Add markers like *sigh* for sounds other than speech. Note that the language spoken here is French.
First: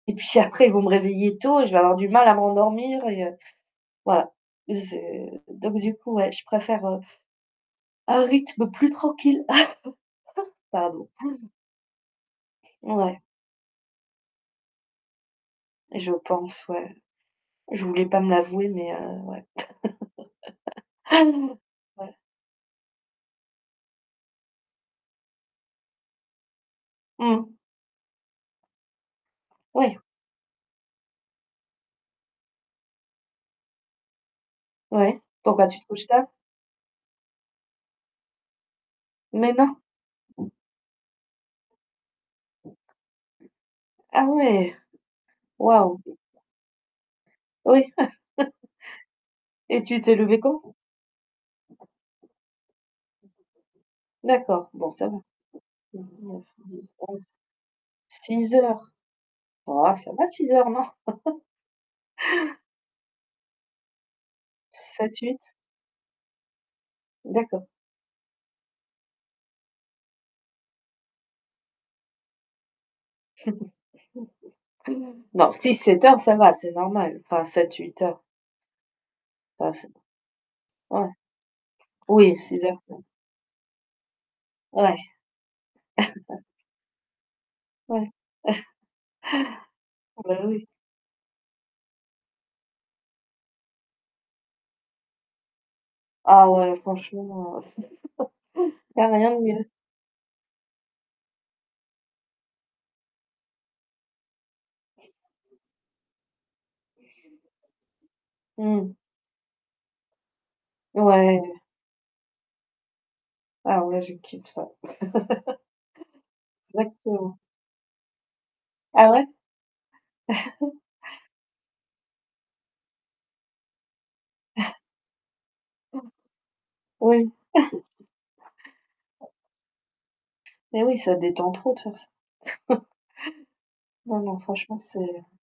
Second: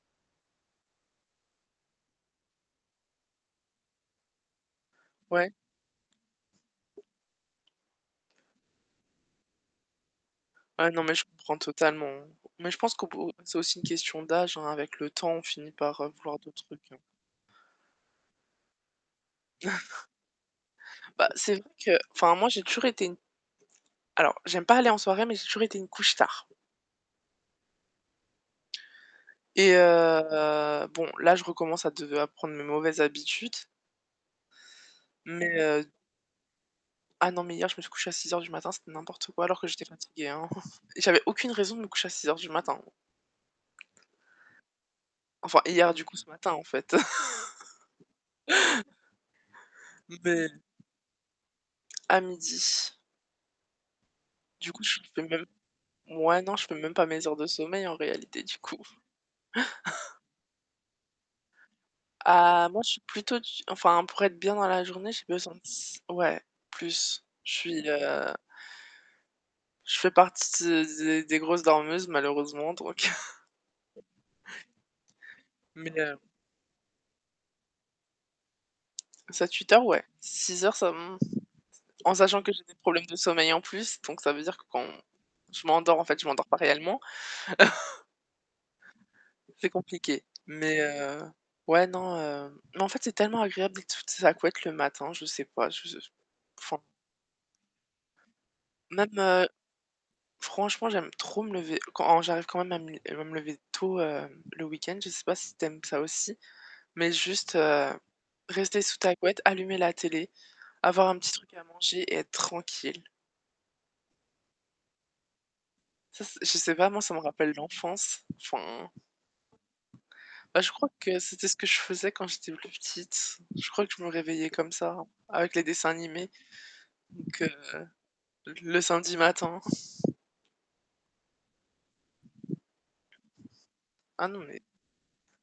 Et puis après, ils vont me réveiller tôt, je vais avoir du mal à m'endormir et heu, voilà, donc, Ouais. c'est du coup, ouais, je préfère, heu un rythme plus tranquille. *chuckles* Ouais, non, Pardon. mais je comprends totalement, hein mais je pense qu'au Ouais. b c'est aussi une question d'âge, hein. Avec le temps, on finit par, heu, Je vouloir d'autres pense, trucs. ouais. Je voulais pas me l'avouer, mais heu, ouais. *chuckles* Bah, c'est *laughs* vrai que Ouais. enfin moi j'ai toujours été une alors j'aime pas aller en soirée, mais j'ai toujours été une couche-tard Mmh. et Oui. heu, bon, là, je recommence à de à prendre mes mauvaises habitudes Ouais. mais Pourquoi tu heu touches ça? Ah non, mais hier, je me suis couchée à 6:00 du matin. C'était n'importe quoi, Mais alors que non? j'étais fatiguée, hein. *chuckles* J'avais aucune raison de me coucher à 06:00 du matin. Ah ouais, Enfin hier waouh. du coup ce matin en fait Oui. *laughs* *chuckles* Et tu t'es levée mais quand? À 12:00. D'accord, Du coup, bon je ça va. fais même ouais non, je fais même pas 9-10-11. mes heures de sommeil en réalité 06:00 du coup. heures. Bah, ça *chuckles* va 6:00 heures, non? *laughs* Ah, moi, je suis plutôt du g enfin pour être bien dans la journée, j'ai 7-8. besoin de s ouais plus. Je D'accord. suis, heu je fais partie des des grosses dormeuses malheureusement donc *chuckles* *chuckles* Non, Mais 6-7 heu heures ça va, c'est normal, enfin 7-8 heures. Bah, 7-8 heures c'est ouais. 6 heures, ça me, ouais. mmh, en Oui, sachant que j'ai 6 des heures, ça va problèmes de sommeil en plus, donc ça veut dire que quand Ouais. je m'endors en fait, je *chuckles* m'endors pas réellement. *chuckles* Ouais, *chuckles* C'est compliqué, bah, oui. mais heu, ouais non, mais en fait c'est tellement agréable d'être sous sa couette le matin, je sais pas, je je Ah ouais, enfin. franchement, *chuckles* il y Même, a rien de heu, mieux. franchement, j'aime trop me lever quand j'arrive quand même à me li à me lever tôt, heu, le week-end. Je sais pas si tu aimes ça aussi, mais juste rester Mmh. sous ta couette, allumer la télé, avoir un petit truc Ouais. à manger et être tranquille. Ah ouais, je kiffe ça. *laughs* Ça, je sais pas, moi, ça me Exactement. rappelle l'enfance. Enfin Ah ouais? bah, je *chuckles* crois que c'était ce que je faisais quand j'étais plus petite. Je crois que je me réveillais comme *chuckles* ça avec les dessins animés, Oui. donc heu, le samedi *chuckles* matin. Et oui, ça détend trop de faire ça. *chuckles* Non, Ah non, non, mais franchement, c'est